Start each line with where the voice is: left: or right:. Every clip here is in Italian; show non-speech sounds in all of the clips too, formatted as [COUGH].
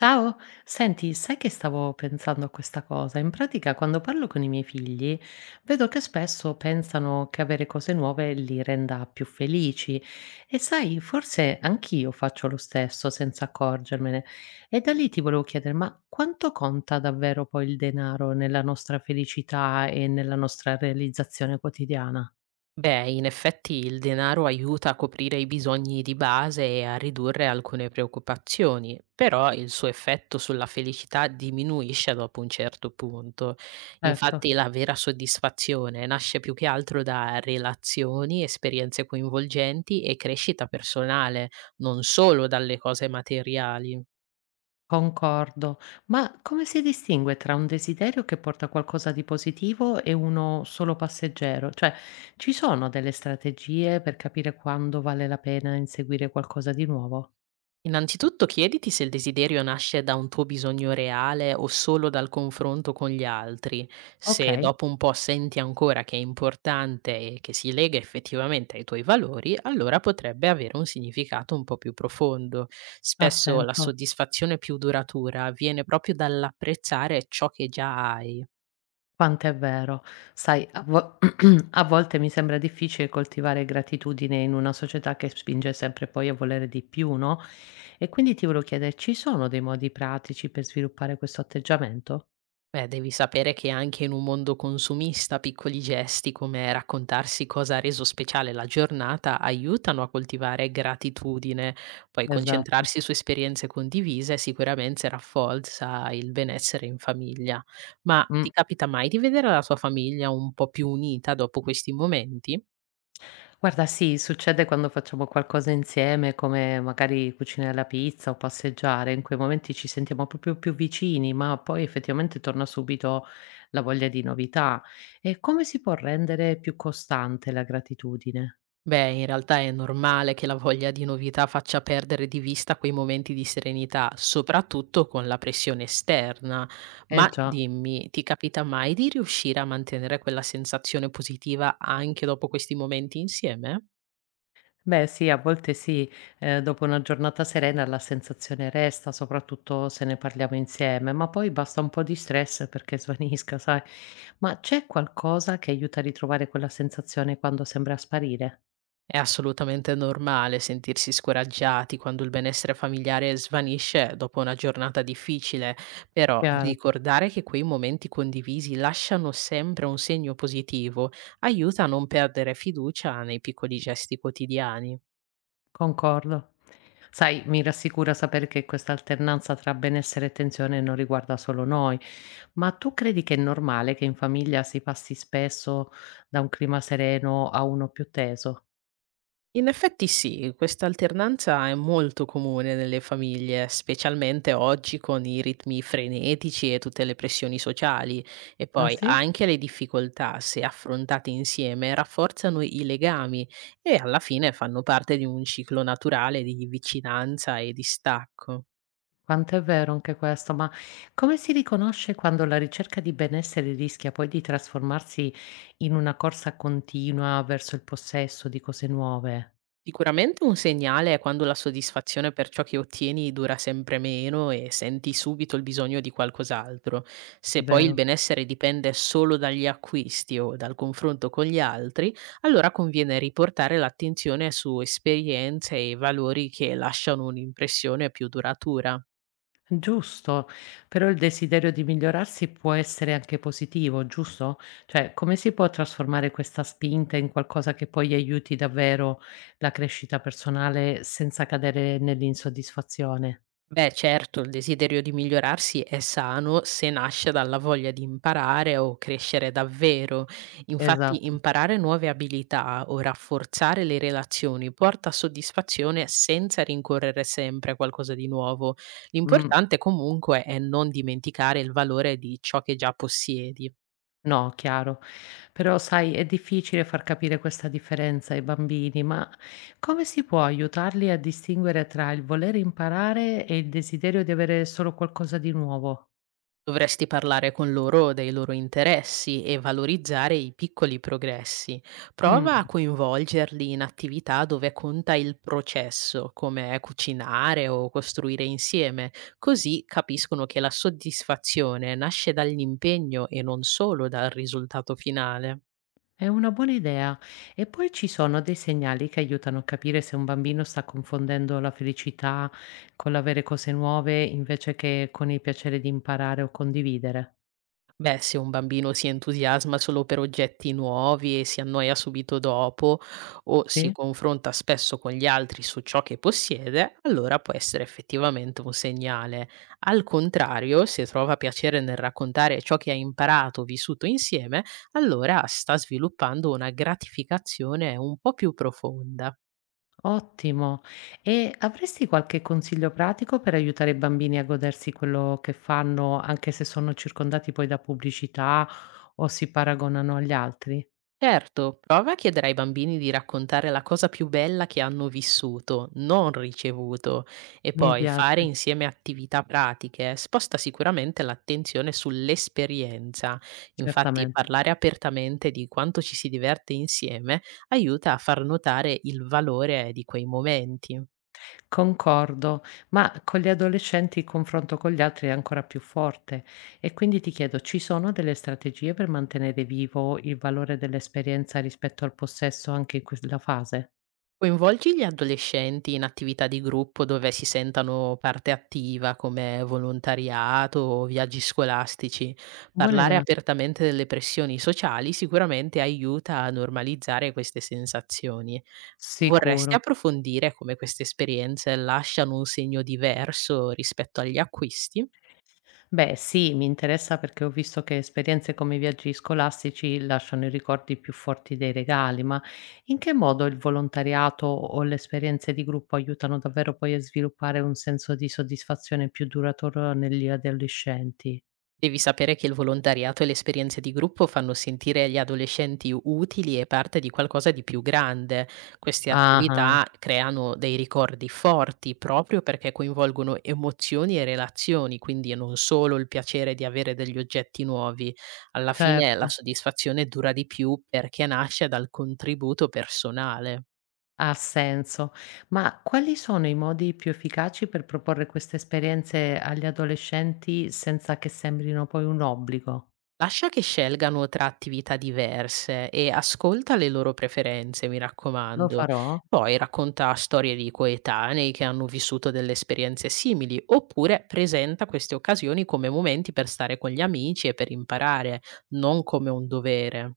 left: Ciao, senti, sai che stavo pensando a questa cosa? In pratica, quando parlo con i miei figli, vedo che spesso pensano che avere cose nuove li renda più felici e sai, forse anch'io faccio lo stesso senza accorgermene. E da lì ti volevo chiedere, ma quanto conta davvero poi il denaro nella nostra felicità e nella nostra realizzazione quotidiana?
right: Beh, in effetti il denaro aiuta a coprire i bisogni di base e a ridurre alcune preoccupazioni, però il suo effetto sulla felicità diminuisce dopo un certo punto.
left: Certo.
right: Infatti la vera soddisfazione nasce più che altro da relazioni, esperienze coinvolgenti e crescita personale, non solo dalle cose materiali.
left: Concordo. Ma come si distingue tra un desiderio che porta a qualcosa di positivo e uno solo passeggero? Cioè, ci sono delle strategie per capire quando vale la pena inseguire qualcosa di nuovo?
right: Innanzitutto chiediti se il desiderio nasce da un tuo bisogno reale o solo dal confronto con gli altri. Se
left: Okay,
right: dopo un po' senti ancora che è importante e che si lega effettivamente ai tuoi valori, allora potrebbe avere un significato un po' più profondo. Spesso la
left: attento.
right: soddisfazione più duratura viene proprio dall'apprezzare ciò che già hai.
left: Quanto è vero. Sai, a vo [CLEARS THROAT] a volte mi sembra difficile coltivare gratitudine in una società che spinge sempre poi a volere di più, no, e quindi ti volevo chiedere: ci sono dei modi pratici per sviluppare questo atteggiamento?
right: Beh, devi sapere che anche in un mondo consumista piccoli gesti come raccontarsi cosa ha reso speciale la giornata aiutano a coltivare gratitudine, poi
left: Esatto.
right: concentrarsi su esperienze condivise sicuramente rafforza il benessere in famiglia. Ma ti
left: Mh.
right: capita mai di vedere la tua famiglia un po' più unita dopo questi momenti?
left: Guarda, sì, succede quando facciamo qualcosa insieme, come magari cucinare la pizza o passeggiare, in quei momenti ci sentiamo proprio più vicini, ma poi effettivamente torna subito la voglia di novità. E come si può rendere più costante la gratitudine?
right: Beh, in realtà è normale che la voglia di novità faccia perdere di vista quei momenti di serenità, soprattutto con la pressione esterna.
left: Eh
right: Ma
left: già.
right: dimmi, ti capita mai di riuscire a mantenere quella sensazione positiva anche dopo questi momenti insieme?
left: Beh sì, a volte sì, dopo una giornata serena la sensazione resta, soprattutto se ne parliamo insieme, ma poi basta un po' di stress perché svanisca, sai? Ma c'è qualcosa che aiuta a ritrovare quella sensazione quando sembra sparire?
right: È assolutamente normale sentirsi scoraggiati quando il benessere familiare svanisce dopo una giornata difficile, però
left: Chiaro,
right: ricordare che quei momenti condivisi lasciano sempre un segno positivo aiuta a non perdere fiducia nei piccoli gesti quotidiani.
left: concordo. Sai, mi rassicura sapere che questa alternanza tra benessere e tensione non riguarda solo noi, ma tu credi che è normale che in famiglia si passi spesso da un clima sereno a uno più teso?
right: In effetti sì, questa alternanza è molto comune nelle famiglie, specialmente oggi con i ritmi frenetici e tutte le pressioni sociali. E
left: Ah
right: poi
left: sì?
right: anche le difficoltà, se affrontate insieme, rafforzano i legami e alla fine fanno parte di un ciclo naturale di vicinanza e distacco.
left: Quanto è vero anche questo, ma come si riconosce quando la ricerca di benessere rischia poi di trasformarsi in una corsa continua verso il possesso di cose nuove,
right: Sicuramente un segnale è quando la soddisfazione per ciò che ottieni dura sempre meno e senti subito il bisogno di qualcos'altro. Se poi il
left: vero?
right: benessere dipende solo dagli acquisti o dal confronto con gli altri, allora conviene riportare l'attenzione su esperienze e valori che lasciano un'impressione più duratura.
left: Giusto, però il desiderio di migliorarsi può essere anche positivo, giusto? Cioè, come si può trasformare questa spinta in qualcosa che poi aiuti davvero la crescita personale senza cadere nell'insoddisfazione?
right: Beh, certo, il desiderio di migliorarsi è sano se nasce dalla voglia di imparare o crescere davvero. Infatti,
left: Esatto.
right: imparare nuove abilità o rafforzare le relazioni porta soddisfazione senza rincorrere sempre a qualcosa di nuovo.
left: Mh,
right: L'importante comunque è non dimenticare il valore di ciò che già possiedi.
left: no, chiaro. Però sai, è difficile far capire questa differenza ai bambini, ma come si può aiutarli a distinguere tra il voler imparare e il desiderio di avere solo qualcosa di nuovo?
right: Dovresti parlare con loro dei loro interessi e valorizzare i piccoli progressi. Prova a
left: Mh.
right: coinvolgerli in attività dove conta il processo, come cucinare o costruire insieme, così capiscono che la soddisfazione nasce dall'impegno e non solo dal risultato finale.
left: È una buona idea. E poi ci sono dei segnali che aiutano a capire se un bambino sta confondendo la felicità con l'avere cose nuove invece che con il piacere di imparare o condividere.
right: Beh, se un bambino si entusiasma solo per oggetti nuovi e si annoia subito dopo, o si
left: Sì?
right: confronta spesso con gli altri su ciò che possiede, allora può essere effettivamente un segnale. Al contrario, se trova piacere nel raccontare ciò che ha imparato o vissuto insieme, allora sta sviluppando una gratificazione un po' più profonda.
left: Ottimo. E avresti qualche consiglio pratico per aiutare i bambini a godersi quello che fanno, anche se sono circondati poi da pubblicità o si paragonano agli altri?
right: Certo, prova a chiedere ai bambini di raccontare la cosa più bella che hanno vissuto, non ricevuto, e
left: Mi
right: poi fare
left: piace,
right: insieme attività pratiche sposta sicuramente l'attenzione sull'esperienza. Infatti,
left: certamente.
right: parlare apertamente di quanto ci si diverte insieme aiuta a far notare il valore di quei momenti.
left: Concordo, ma con gli adolescenti il confronto con gli altri è ancora più forte e quindi ti chiedo, ci sono delle strategie per mantenere vivo il valore dell'esperienza rispetto al possesso anche in quella fase?
right: Coinvolgi gli adolescenti in attività di gruppo dove si sentano parte attiva come volontariato o viaggi scolastici.
left: Buona
right: Parlare
left: idea.
right: apertamente delle pressioni sociali sicuramente aiuta a normalizzare queste sensazioni. Vorresti
left: Sicuro.
right: approfondire come queste esperienze lasciano un segno diverso rispetto agli acquisti?
left: Beh, sì, mi interessa perché ho visto che esperienze come i viaggi scolastici lasciano i ricordi più forti dei regali, ma in che modo il volontariato o le esperienze di gruppo aiutano davvero poi a sviluppare un senso di soddisfazione più duraturo negli adolescenti?
right: Devi sapere che il volontariato e le esperienze di gruppo fanno sentire gli adolescenti utili e parte di qualcosa di più grande. Queste
left: Ah-ah,
right: attività creano dei ricordi forti proprio perché coinvolgono emozioni e relazioni, quindi non solo il piacere di avere degli oggetti nuovi. Alla fine la
left: certo,
right: soddisfazione dura di più perché nasce dal contributo personale.
left: ha senso. Ma quali sono i modi più efficaci per proporre queste esperienze agli adolescenti senza che sembrino poi un obbligo?
right: Lascia che scelgano tra attività diverse e ascolta le loro preferenze, mi
left: Lo
right: raccomando.
left: farò?
right: Poi racconta storie di coetanei che hanno vissuto delle esperienze simili, oppure presenta queste occasioni come momenti per stare con gli amici e per imparare, non come un dovere.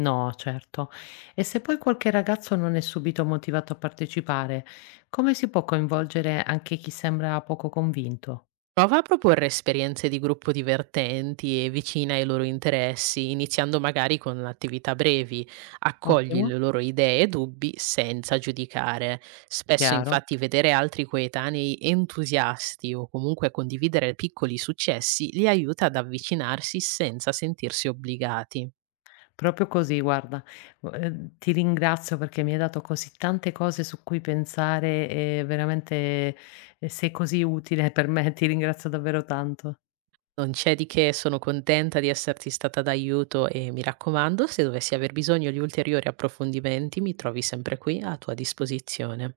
left: No, certo. E se poi qualche ragazzo non è subito motivato a partecipare, come si può coinvolgere anche chi sembra poco convinto?
right: Prova a proporre esperienze di gruppo divertenti e vicine ai loro interessi, iniziando magari con attività brevi. Accogli
left: Ottimo,
right: le loro idee e dubbi senza giudicare. Spesso
left: chiaro.
right: infatti vedere altri coetanei entusiasti o comunque condividere piccoli successi li aiuta ad avvicinarsi senza sentirsi obbligati.
left: Proprio così, guarda. Ti ringrazio perché mi hai dato così tante cose su cui pensare e veramente, sei così utile per me, [LAUGHS] ti ringrazio davvero tanto.
right: Non c'è di che, sono contenta di esserti stata d'aiuto e mi raccomando, se dovessi aver bisogno di ulteriori approfondimenti, mi trovi sempre qui a tua disposizione.